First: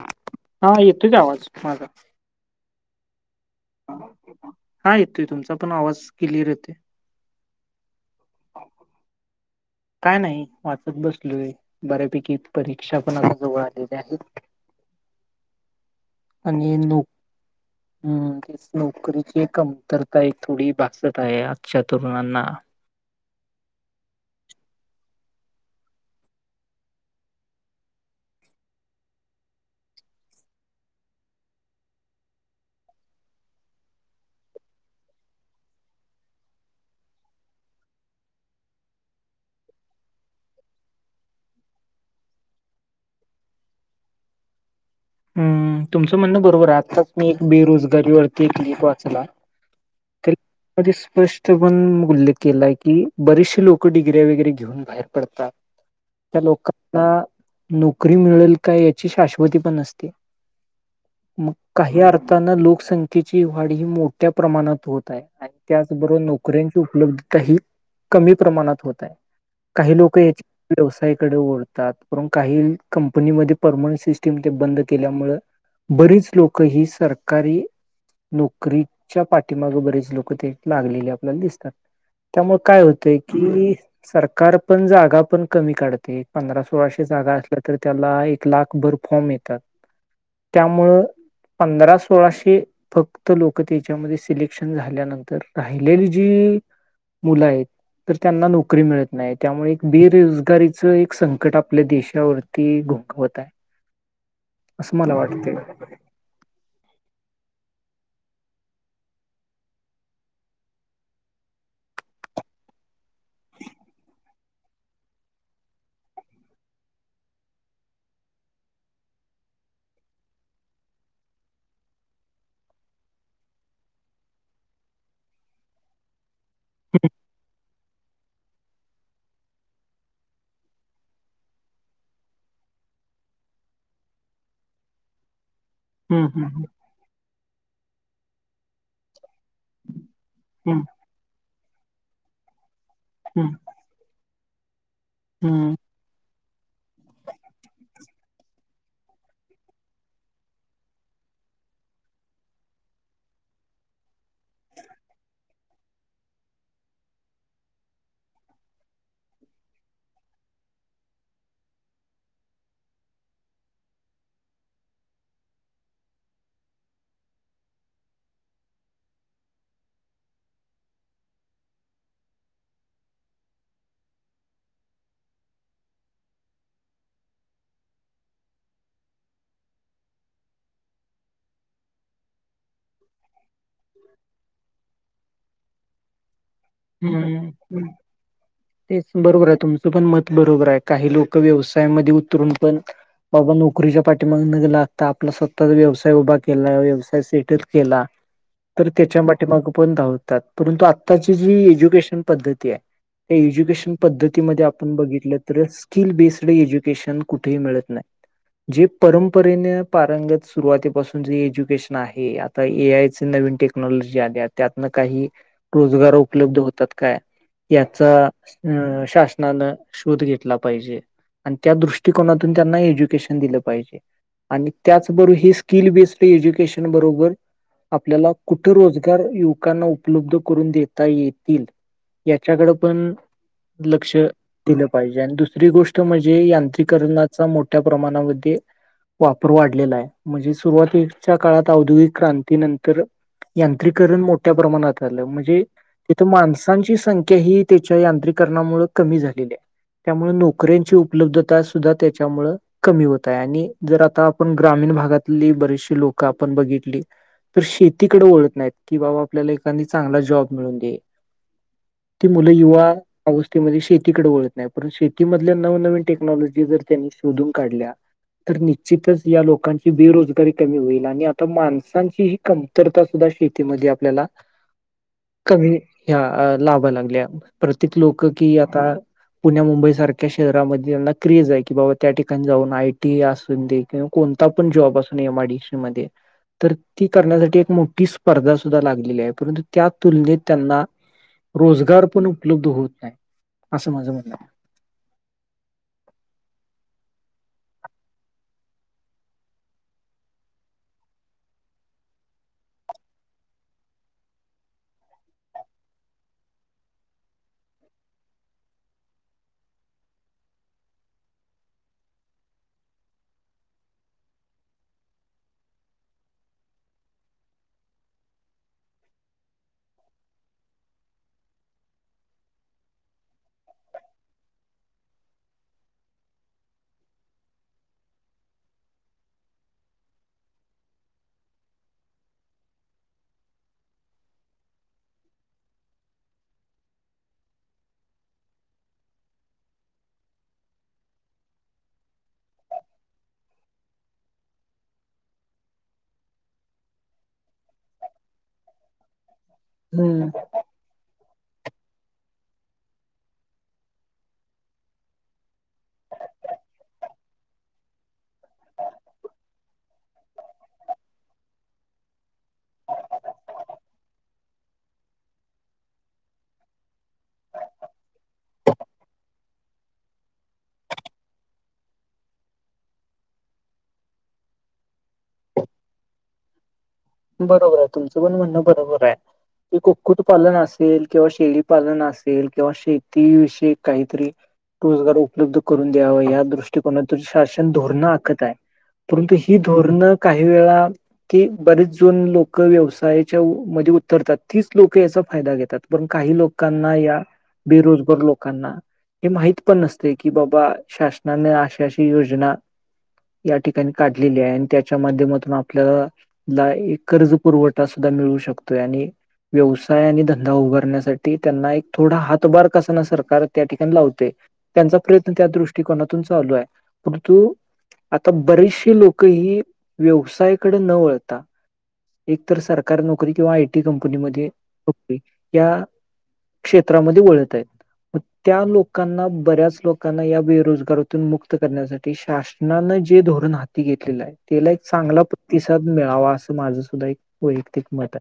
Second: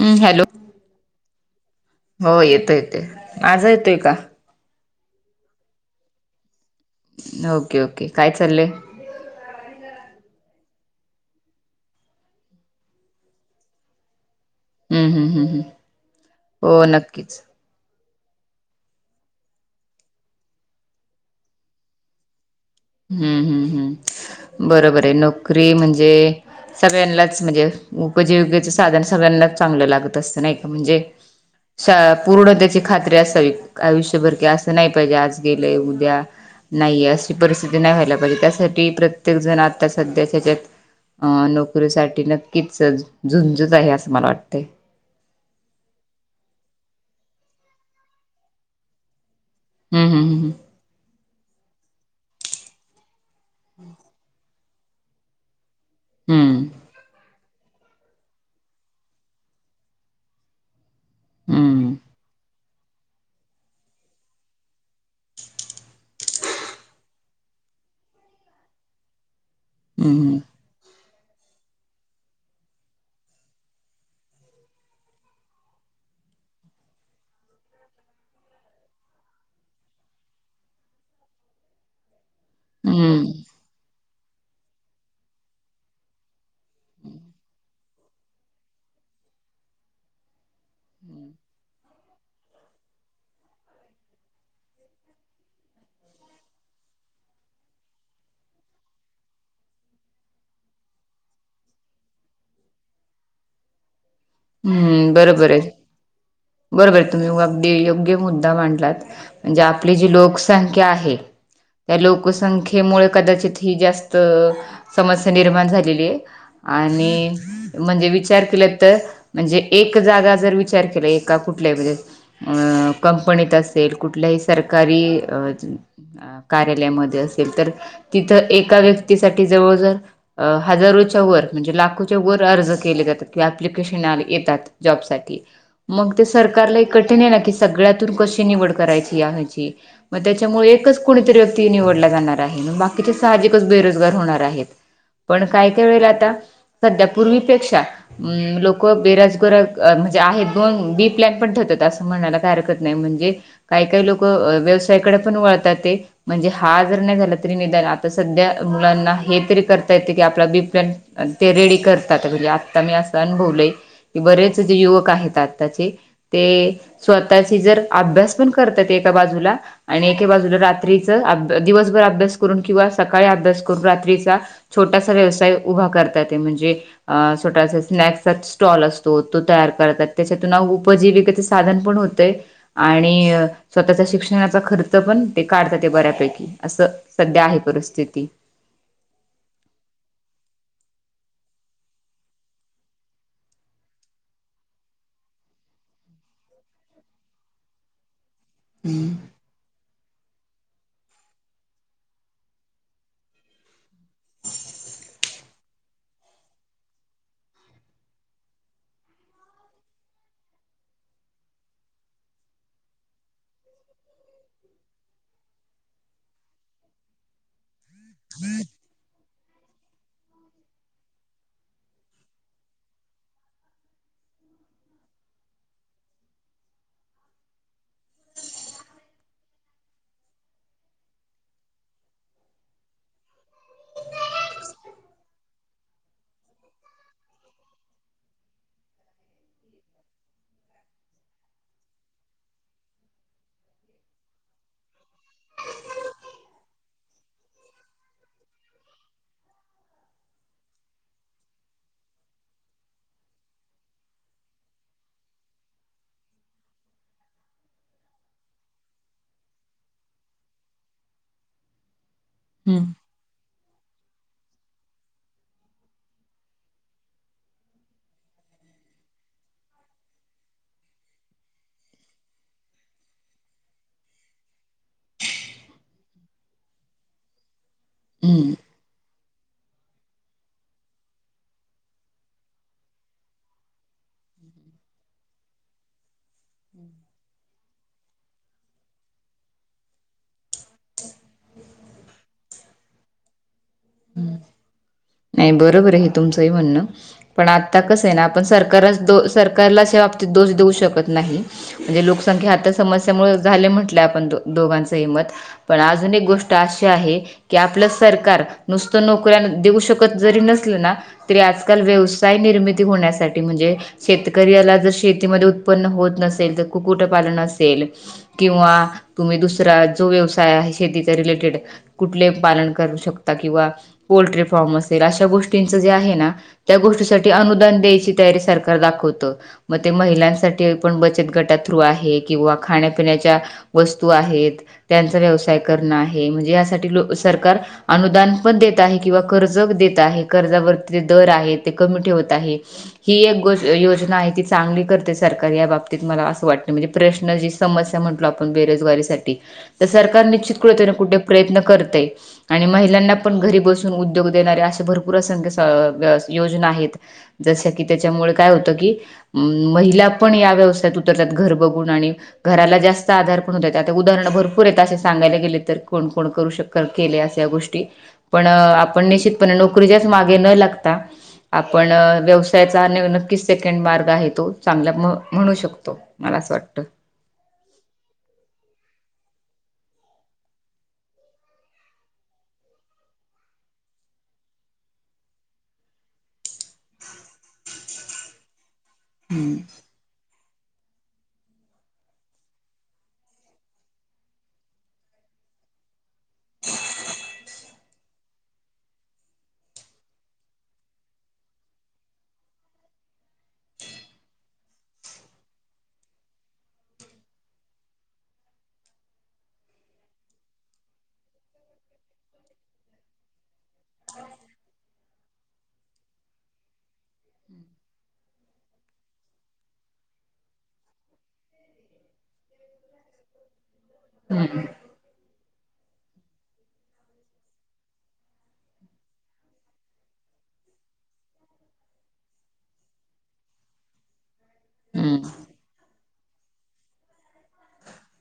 हम्म हॅलो हा येतो की आवाज माझा. हो येतं येते माझा येतोय का? हा येतोय तुमचा पण आवाज क्लिअर येतोय. ओके ओके काय चाललंय? काय नाही वाचत बसलोय बऱ्यापैकी परीक्षा पण आता जवळ आलेल्या आहेत. हम्म हम्म हम्म हम्म आणि हो नो नक्कीच हम् नोकरीची कमतरता एक थोडी भासत आहे आजच्या तरुणांना, हम्म हम् हम् बरोबर हे नोकरी म्हणजे, सगळ्यांलाच म्हणजे उपजीविकेच साधन सगळ्यांनाच चांगलं लागत असतं नाही का म्हणजे. शा पूर्ण तेची खात्री असावी. आयुष्यभर की असं नाही पाहिजे. आज गेलंय उद्या नाहीये अशी परिस्थि ते नाही व्हायला पाहिजे‌. त्यासाठी प्रत्येक जण आता सध्याच्या हेच्यात अ नोकरीसाठी नक्कीच झुंजच आहे असं मला वाटतंय. हम्म तुमचं म्हणणं बरोबर आहे. आत्ताच मी एक बेरोजगारी वरती एक क्लिप वाचला. हम्म त्या हम्म हम्म. स्पष्ट पण उल्लेख केलाय की बरेचसे लोक डिग्र्या बिग्र्या घेऊन बाहेर पडतात त्या हम्म, लोकांना नोकरी मिळेल काय याची शाश्वती पण नसते. मग हम्म, काही अर्थाने लोकसं तिची वाढ ही मोठ्या प्रमाणात होत आहे आणि त्याचबरोबर नोकऱ्यांची उपलब्धता ही कमी प्रमाणात होत आहे. काही लोक हम्म, हेचे व्यवसायकडे वळतात म्हणून काही कंपनीमध्ये परमनंट सिस्टीम ते बंद केल्या मुळ बरीच लोक ही सरकारी नोकरीच्या पाठीमागं बरीच लोक ते लागलेली आपल्याला दिसतात. त्यामुळे काय होतंय हम्म, की सरकार पण जागा पण कमी काढते. पंधरा सोळाशे जागा असल्या तर त्याला एक लाख भर फॉर्म येतात. त्यामुळं पधरा सोळाशे फक्त लोकं त्याच्यामध्ये सिलेक्शन झाल्यानंतर राहिलेली जी मुलं आहेत तर त्यांना नोकरी मिळत नाही. त्यामुळं एक बेरोजगारीच एक संकट आपल्या देशावर ती घुंकवत हाय. हम्म बरोबर आहे बरोबर आहे तुम्ही अगदी योग्य मुद्दा मांडलात. म्हणजे आपली जी लोकसंख्या आहे त्या लोकसंख्येमुळं कदाचित ही जास्त समस्या निर्माण झालेली आहे. आणि म्हणजे विचार केला तर म्हणजे एक जागा जर विचार केला एका कुठल्याही म्हणजे आ कंपनीत असेल कुठल्याही सरकारी अ अ कार्यालयमध्ये असेल तर तिथं एका व्यक्तीसाठी जवळजवळ अ हजारोच्या वर म्हणजे लाखोच्या वर अर्ज केले जात्यात की एप्लीकेशन आले. येतात जॉबसाठी. मग हम्म ते हम्म सरकारला एक कठीण हाय ना की सगळ्यातून कशी निवड करायची या हेची मग त्याच्यामुळे हम्म एकच कुणीतरी व्यक्ती निवडला जाणार आहे, मग बाकीचे हम्म सहाजिक बेरोजगार होणार आहेत. पण काय हम्म काय वेळेला आता सध्या पूर्वीपेक्षा अं लोक बेरोजगार अ म्हणजे आहेत. पण बी प्लॅन पण ठेवतात असं म्हणायला काही हरकत नाही. म्हणजे काही काही लोक व्यवसायाकडे पण वळतात आहे. म्हणजे हा जरी नाही झाला, तरी निदान आता सध्या मुलांना हे तरी करता येतं की आपला बी प्लॅन अ ते रेडी करतात. अ हे आता मी असं अनुभवलय की बरेच ते युवक आहेत आत्ताचे ते स्वतःची जर अभ्यास पण करतात एक बाजूला. आणि एके बाजूला रात्रीचं अभ्यास दिवसभर अभ्यास करून किंवा सकाळी अभ्यास करून रात्रीचा छोटासा व्यवसाय उभा करता येतंय म्हणजे अ छोटासा स्नॅक्सचाच स्टॉल असतो तो तयार करतात. त्याच्यातून अहो उपजीविकेचा साधन पण होतंय. आणि स्वतःच्या शिक्षणाचा खर्च पण ते काढता येते ते बऱ्यापैकी असं हु सध्या आहे हुम. परिस्थिती तेच बरोबर आहे तुमचं पण मत बरोबर आहे काही लोक व्यवसायामध्ये उतरून पण बाबा नोकरीच्या पाठीमागे न लागता आपला स्वतःचा व्यवसाय उभा केला व्यवसाय सेटल केला. [inaudible] तरी त्याच्या पाठीमागे पण धावतात परंतु आत्ताच्या ही जी एज्युकेशन पद्धती ए या एज्युकेशन पद्धतीमध्ये आपण बघितलं तरच सिकल बेस्ट एज्युकेशन कुठेही मिळत नाही. जे परंपरेने पारंगत सुरुवातीपासून जे एज्युकेशन आहे आत्त आता ए आय चं नवीन टेक्नॉलॉजी आल्या त्यातनं काही रोजगार उपलब उपलब्ध होतात काय याचा शासनान शोध घेतला पाहिजे आणि त्या दृष्टकोनातून त्यांना एज्युकेशन दिलं पाहिजे. आणि त्याचबरोबर हे स्किल बेस्ड एज्युकेशन बरोबर. आपल्याला कुठे रोजगार युवकांना उपलब्ध करून देत. देता येतील याच्याकडे पण लक्ष. दिलं पाहिजे आणि दुसरी गोष्ट म्हणजे यांत्रीकणाचा मोठ्या प्रमाणामध्ये. वापर वाढलेला आहे म्हणजे सुरुवातीच्या काळात औद्योगिक क्रांती नंतर यांत्रीकरण मोठ्या प्रमाणात आलं म्हणजे. इथं माणसांची संख्या ही त्याच्या यांत्रकरणामुळे कमी झालेली आहे. त्यामुळे नोकऱ्यांची उपलब्धता सुद्धा त्याच्यामुळे. कमी होत आहे आणि जर आता आपण ग्रामीण भागातली बरेचशी लोक आपण बघितली. तर शेतीकडे वळत नाहीत की बाबा आपल्याला एखादी चांगला जॉब. मिळून दे ती मुलं हम्म युवा. त्या गोष्टीमध्ये शेतीकडे वळत नाही पण शेतीमधल्या नवनवीन टेक्नॉलॉजी जर त्यांनी शोधून काढल्या. तर निश्चितच या लोकांची बेरोजगारी कमी होईल आणि आता माणसांचीही कमी. तर त्या सुद्धा शेतीमध्ये आपल्याला. कमी ह्या लावा लागल्या प्रत्येक लोक हम्म कि आता. पुण्या मुंबई सारख्या शहरामध्ये त्यांना क्रेज आहे की बाबा त्या ठिकाणी जाऊन आय टी असून दे. किंवा कोणता पण जॉब असं एम आय डी सी मध्ये तर ती करण्यासाठी एक मोठी. स्पर्धा सुद्धा लागलेली परंतु त्यात तुलनेत त्यांना रोजगार पण उपलब्ध होत नाही असं माझं म्हणणं हे. नाही बरोबर आहे हे तुमचं म्हणणं. पण आता कसं आहे ना आपण सरकार सरकारला अशा बाबतीत दोष देऊ शकत नाही. म्हणजे लोकसंख्या आता समस्यामुळे झाल्या म्हटल्या आपण दोघांच ही मत. पण अजून एक गोष्ट अशी आहे की आपलं सरकार नुसतं नोकऱ्या देऊ शकत जरी नसलं ना. तरी आज काल व्यवसाय निर्मिती होण्यासाठी म्हणजे शेतकऱ्याला जर शेतीमध्ये उत्पन्न होत नसेल तर कुक्कुटपालन असेल. किंवा तुम्ही दुसरा जो व्यवसाय आहे शेतीचा रिलेटेड. कुठले पालन करू शकता किंवा पोल्ट्री फार्मअसेल अशा गोष्टींचं जे आहे ना. त्या गोष्टीसाठी अनुदान द्यायची तयारी सरकार दाखवत मग ते महिलांसाठी पण बचत गटा थ्रू आहे किंवा खाण्यापिण्याच्या वस्तू आहेत त्यांचा व्यवसाय करणं आहे म्हणजे यासाठी ल सरकार. अनुदान पण देत आहे किंवा कर्ज देत आहे कर्जावरती ते दर आहे ते कमी ठेवत आहे. ही एक गो योजना आहे ती चांगली करते सरकार या बाबतीत मला असं वाटत म्हणजे प्रश्न जी. समस्या म्हटलो आपण बेरोजगारीसाठी तर सरकार हम्म निश्चित क कुठे प्रयत्न करतय. आणि महिलांना पण घरी बसून उद्योग देणारे असे भरपूर असंख्य स अं योजना आहेत. जसं की त्याच्यामुळे काय होतं की हम्म महिला पण या व्यवसायात उतरतात घर बघून आणि घराला जास्त आधार पण होत, आता उदाहरणं भरपूर आहेत असे सांगायला गेले तर, कोण-कोण करू शक केले असं. त्या गोष्टी पण आपण निश्चितपणे नोकरीच्याच मागे न लागता आपण अं व्यवसायाचा नेव नक्कीच सेकंड मार्ग आहे, तो चांगला म्हणू शकतो. मला असं वाटतं. बरोबर आहे, तुमचं पण म्हणणं बरोबर आहे. कुक् कुक्कुट पालन असेल किंवा शेळीपालन असेल किंवा शेती विषयी काहीतरी रोजगार उपलब्ध करून द्यावा या दृष्टीकोनातून शासन धोरणं आखत आहे. परंतु ही धोरणं काही वेळा ती बरीच जून लोकं व्यवसायाच्या मध्ये उतरतात तीच लोकं याचा फायदा घेतात. पण काही लोकांना या बेरोजगार लोकांना हे माहित पण नसते की बाबा शासनाने आशी-आशी योजना या ठिकाणी काढलेली आहे अन् त्याच्या माध्यमातून आपलं कर्ज पुरवठा सुद्धा मिळू शकतोय आणि व्यवसाय आणि धंदा उभारण्यासाठी त्यांना एक थोडा हातभार कसना सरकार त्या ठिकाणी लावते. त्यांचा प्रयत्न त्या दृष्टिकोनातून चालू आहे, परंतु आता बरीचशी लोक हि व्यवसायाकडे न वळता एक तर सरकारी नोकरी किंवा आयटी कंपनीमध्ये हम्म नोकरी या क्षेत्रामध्ये वळत आहेत. त्या लोकांना बऱ्याच लोकांना या बेरोजगारातून मुक्त करण्यासाठी शासनानं जे धोरण हा ती घेतलेला आहे, त्याला एक चांगला हम्म प्रतिसाद मिळावा, असं माझं सुद्धा एक वैयक्तिक मत आहे.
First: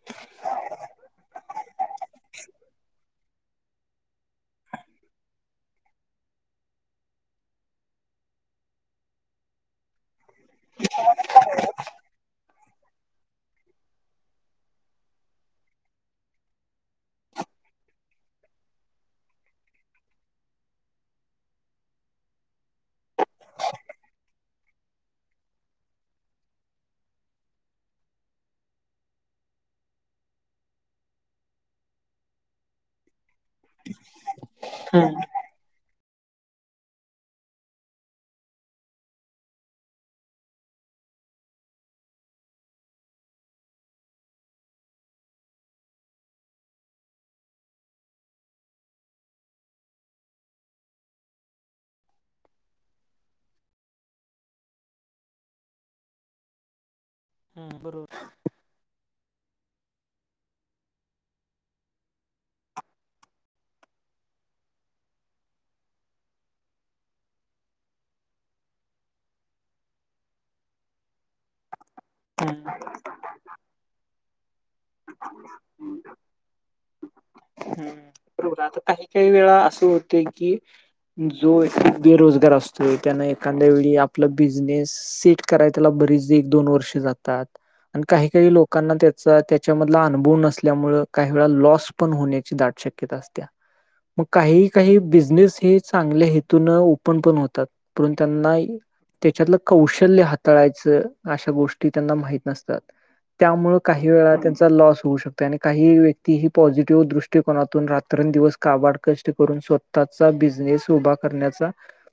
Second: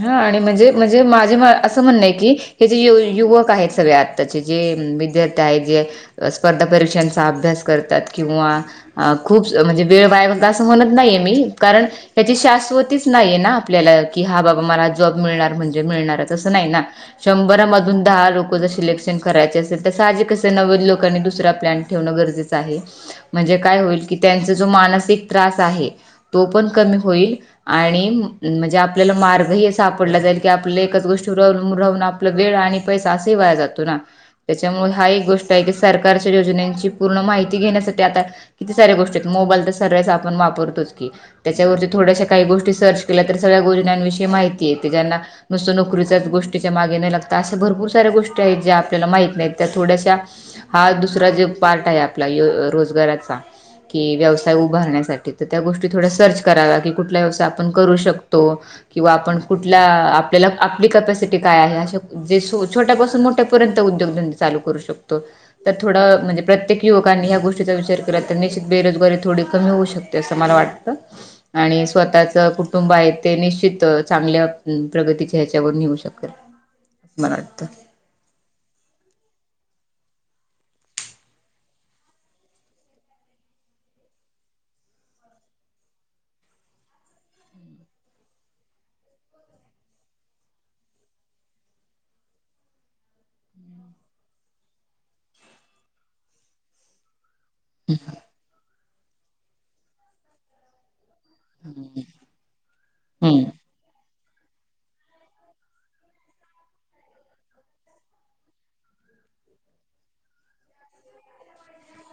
हा आणि म्हणजे-म्हणजे माझे असं म्हणणं आहे की, हे जे यु-युवक आहेत सगळ्यात त्याचे जे विद्यार्थी आहेत जे स्पर्धा परीक्षांचा अभ्यास करतात किंवा अ खूप म्हणजे वेळ वाया असं म्हणत नाहीये मी कारण त्याची शाश्वतीच नाही हे ना आपल्याला की हा बा म मला जॉब मिळणार म्हणजे मिळणारच असं नाही हे ना. शंभरामधून दहा लोक जर सिलेक्शन करायचे असेल तर साहजिकच हे नव्वद लोकांनी दुसरा प्लॅन ठेवणं गरजेच आहे. म्हणजे काय होईल की त्यांचा जो मानसिक त्रास आहे तो पण कमी होईल आणि म्हणजे आपल्याला मार् हे सापडलं जाईल की आपले एकाच गोष्टीवर अलंबून राहून आपला वेळ आणि पैसा असेही वाया जातो ना, त्याच्यामुळे हा एक गोष्ट आहे की सरकारच्या योजनेंची पूर्ण माहिती घेण्यासाठी आता किती सऱ्या गोष्टीत मोबाईल तर सर्वच आपण वापरतोच की. त्याच्यावरती थोड्याशा काही गोष्टी सर्च केल्या तर सगळ्या गोजण्यां-विषयी माहिती येते. ज्यांना नुसतं नोकरीच्याच गोष्टीच्या मागे नय लागता अशा भरपूर साऱ्या गोष्टी आहेत ज्या आपल्याला माहित नाहीत त्या थोड्याश्या हा दुसरा जे पार्ट आहे आपला य रोजगाराचा कि व्यवसाय उभारण्या-साठी तर त्या गोष्टी थोड्या सर्च कराव्या की कुठल्या व्यव आपण हम्म करू बरोबर. शकतो किंवा आपण कुठला आपल्याला आपली कॅपेसीटी काय आहे आ जे सो छोट्यापासून, मोठ्यापर्यंत उद्योगधंदे चालू करू शकतो. तर थोडं म्हणजे प्रतेक युवकांनी या गोष्टीचा विचार केला तर निश्चित बेरोजगारी थोडी कमी होऊ शक ते असं मला वाटत आणि स्वतःचं हम्म कुटुंब आहे ते निश्चित त चांगल्या प्रगतीच्या ह्याच्यावर नेऊ शकेल, मला वाटतं. बरोबर आता काही-काही वेळा असं होतेय की जो बेरोजगार असतोय, त्यांना एखाद्या वेळी आपला बिझनेस. सेट कराय त्याला बरीच एक दोन वर्षे जातात. आणि काही काही लोकांना त्याचा त्याच्यामधला अनुभव नसल्यामुळ काही वेळा लॉस. पण होण्याची दाट शक्यता असत. मग काही काही बिझनेस हेचांगल्या हेतून ओपन पण हो. त त्यांना त्याच्यातलं कौशल्य हाताळायचं अशा. गोष्टी माहीत नसतात हम्म त्यामुळे काही वेळा त्यांचा लॉस. होऊ शकते आणि काही व्यक्ती ही पॉझिटिव्ह दृष्टकोनातून रात्र दिवस काबाड कष्ट व्यक्ती करून स्वतःचा बिजनेस उभा करण्याचा.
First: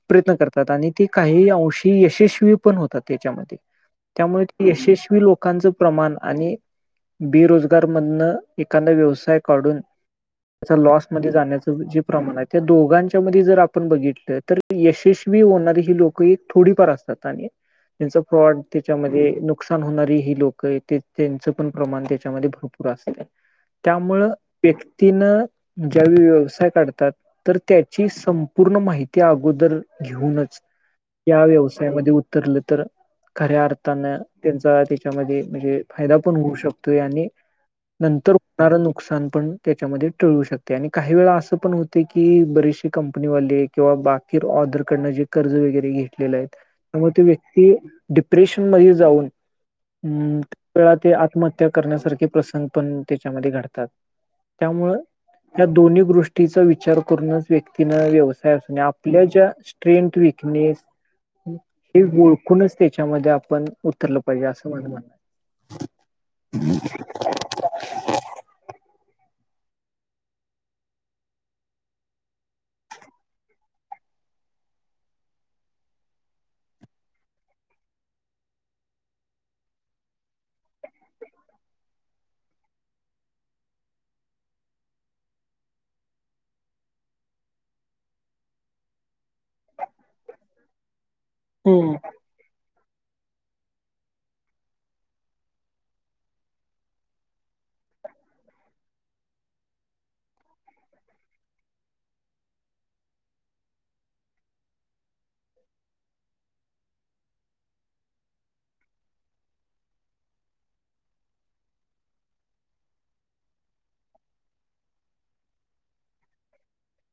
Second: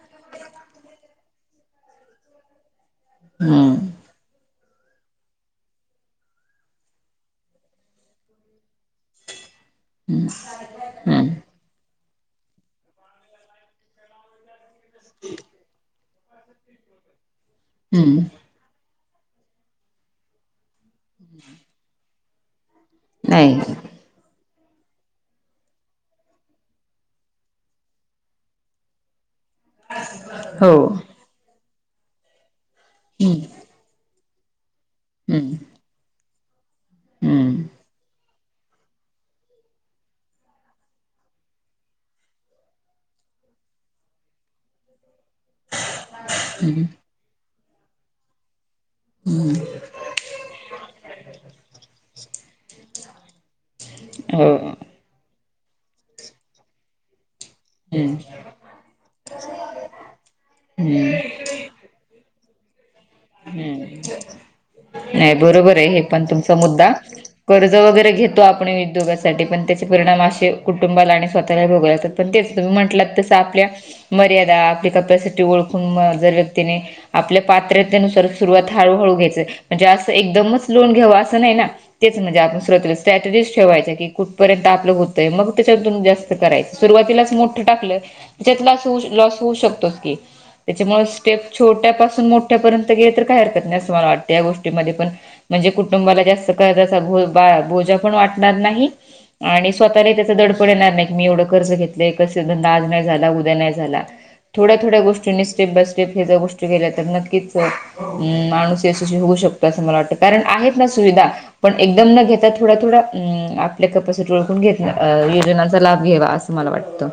प्रयत्न करतात आणि ते काही अंशी यशस्वी पण होतात त्याच्यामध्ये हम्म त्यामुळे ते. यशस्वी लोकांचं प्रमाण आणि बेरोजगार मधनं. एखादा व्यवसाय काढून हम्म लॉस हम्म जाण्याच जे प्रमाण आहे त्या दोघांच्या मधे जर आपल बघितलं तर. यशस्वी होणारे ही लोक एक थोडीफार असतात आणि त्यांच हम्म फ्रॉड त्याच्यामध्ये नुकसान होणारी ही लोकं हे त्यांच पण प्रमाण त्याच्यामध्ये भरपूर असते. नाही त्यामुळ व्यक्तीन ज्यावेळी व्यवसाय काढतात तर त्याची संपूर्ण माहिती अगोदर. घेऊनच हो या उतरलं तर खऱ्या हम्म अर्थानं. त्यांचा त्याच्यामध्ये हम्म म्हणजे फायदा पण होऊ शकतोय आणि हम्म नंतर. णार पण होणार काही वेळा असं पण होते की बरेचसे वाले केंवा बाकीर ऑर्र जे कर्ज वगैरे घेतलेले आहे त्यामुळे ते व्यक्ती डिप्रेशन मध्ये जाऊन. हम्म हम् त्या वेळा ते आत्महत्या करण्यासारखे प्रसंग पण त्याच्यामध्ये घडतात हो हम्म त्यामुळं या दोन्ही गोष्टीचा विचार करूनच व्यक्तीन व्यवसाय अस आपल्या ज्या स्ट्रेथ विकनेस हे ओळखूनच त्याच्यामध्ये आपण हम्म आपण [inaudible] नाही बरोबर आहे हे पण तुमचा मुद्दा. कर्ज वगैरे घेतो आपण उद्योगासाठी पण त्याचे परिणाम असे कुटुंबाला आणि स्वतःला भोगला. पण तेच तुम्ही म्हटलात तसं आपल्या मर्यादा आपली कपॅसिटी ओळखून म जर व्यक्तीने आपल्या पात्रतेनुसार सुरुवात हळूहळू घ्यायचय म्हणजे असं एकदमच लोन घ्यावं असं नाही ना तेच म्हणजे आपण सुरवला स्ट्रॅटजस ठेवायच की कुठपर्यंत आपलं होतय मग त्याच्यातून जास्त कराय सुरुवातीला मोठ टाकलं त्याच्यात लॉस होऊ शकतो की त्याच्यामुळे स्टेप हम्म छोट्यापासून मोठ्या पर्यंत गेले तर काही हरकत नाही असं मला वाटतं या गोष्टी पण म्हणजे कुटुंबाला जास्त कज भोजा पण वाटणार नाही आणि स्वतःलाही त्याच दडपड येणार नाही की मी आणि स्वतःलाही याचं एवढं दडपण येणार नाही एवढं कर्ज घेतलेय कस धंदा आज नाही झाला उद्या नाही झाला. थोड्या थोड्या गोष्टींनी स्टेप बाय स्टेप हे जर गो केल्या तर नक्कीच म माणस यशस्वी होऊ शकतो असं मला वाटत, कारण आहेत ना सुविधा पण एकदम न घेता थोडा थोडा आपल्या कपस ओळखून घेत योजनांचा लाभ घ्यावा अस. मला वाटतं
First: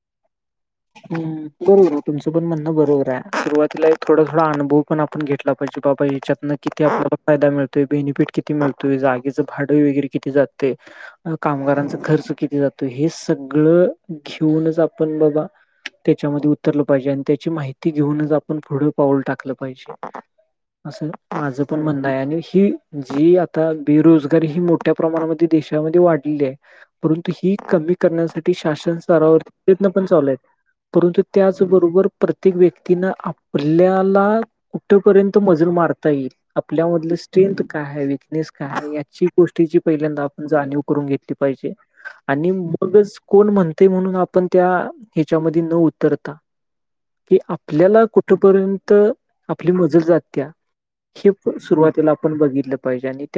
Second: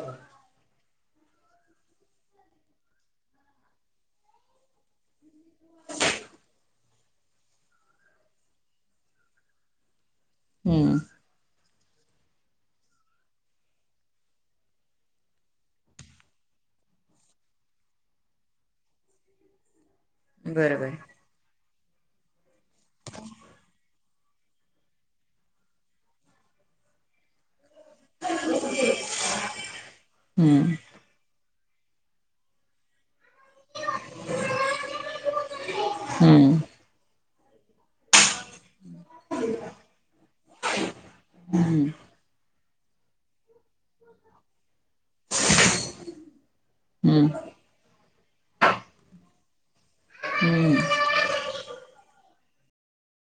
हम बरोबर आहे तुमचं पण म्हणणं बरोबर आहे सुरुवातीला थोड थो अनुभव पण आप आपण घेतला पाहिजे बाबा याच्यातं किती आपल्याला फायदा मिळतोय? बेनिफिट किती मिळतय जागचं भाडं वगैरे किती जातं ते. हम्म कामगारांचा खर्च किती जातो, हे सगळं घेऊनच आपण बाबा. त्याच्यामध्ये उतरलं पाहिजे आणि त्याची माहिती घेऊनच, आपण पुढं पाऊल टाकलं पाहिजे. बरोबर असलं माझं पण म्हणण आहे आणि ही जी आता बेरोजगारी ही मोठ्या प्रमाणामध्ये देशामध्ये वाढ परंतु ही कमी करण्यासाठी शासन स्तरावरती प्रयत्न पण चालू आहेत. हम्म परंतु त्याचबरोबर प्रत्येक व्यक्तीनं आपल्याला कुठेपर्यंत मजल मारता येईल. हम्म आपल्यामधलं स्ट्रेंथ काय आहे विकनेस काय आहे याची गोष्टीची पहिल्यांदा आपण जाणीव करून घेतली, पाहिजे आणि म कोण म्हणतंय म्हणून आपण त्या एक त्यांच्यामध्ये न उतरता. हम्म कि आपल्याला कुठपर्यंत आपली मजत जात्या. हम्म हे पण सुरुवातीला आपण बघितलं पाहिजे आणि ते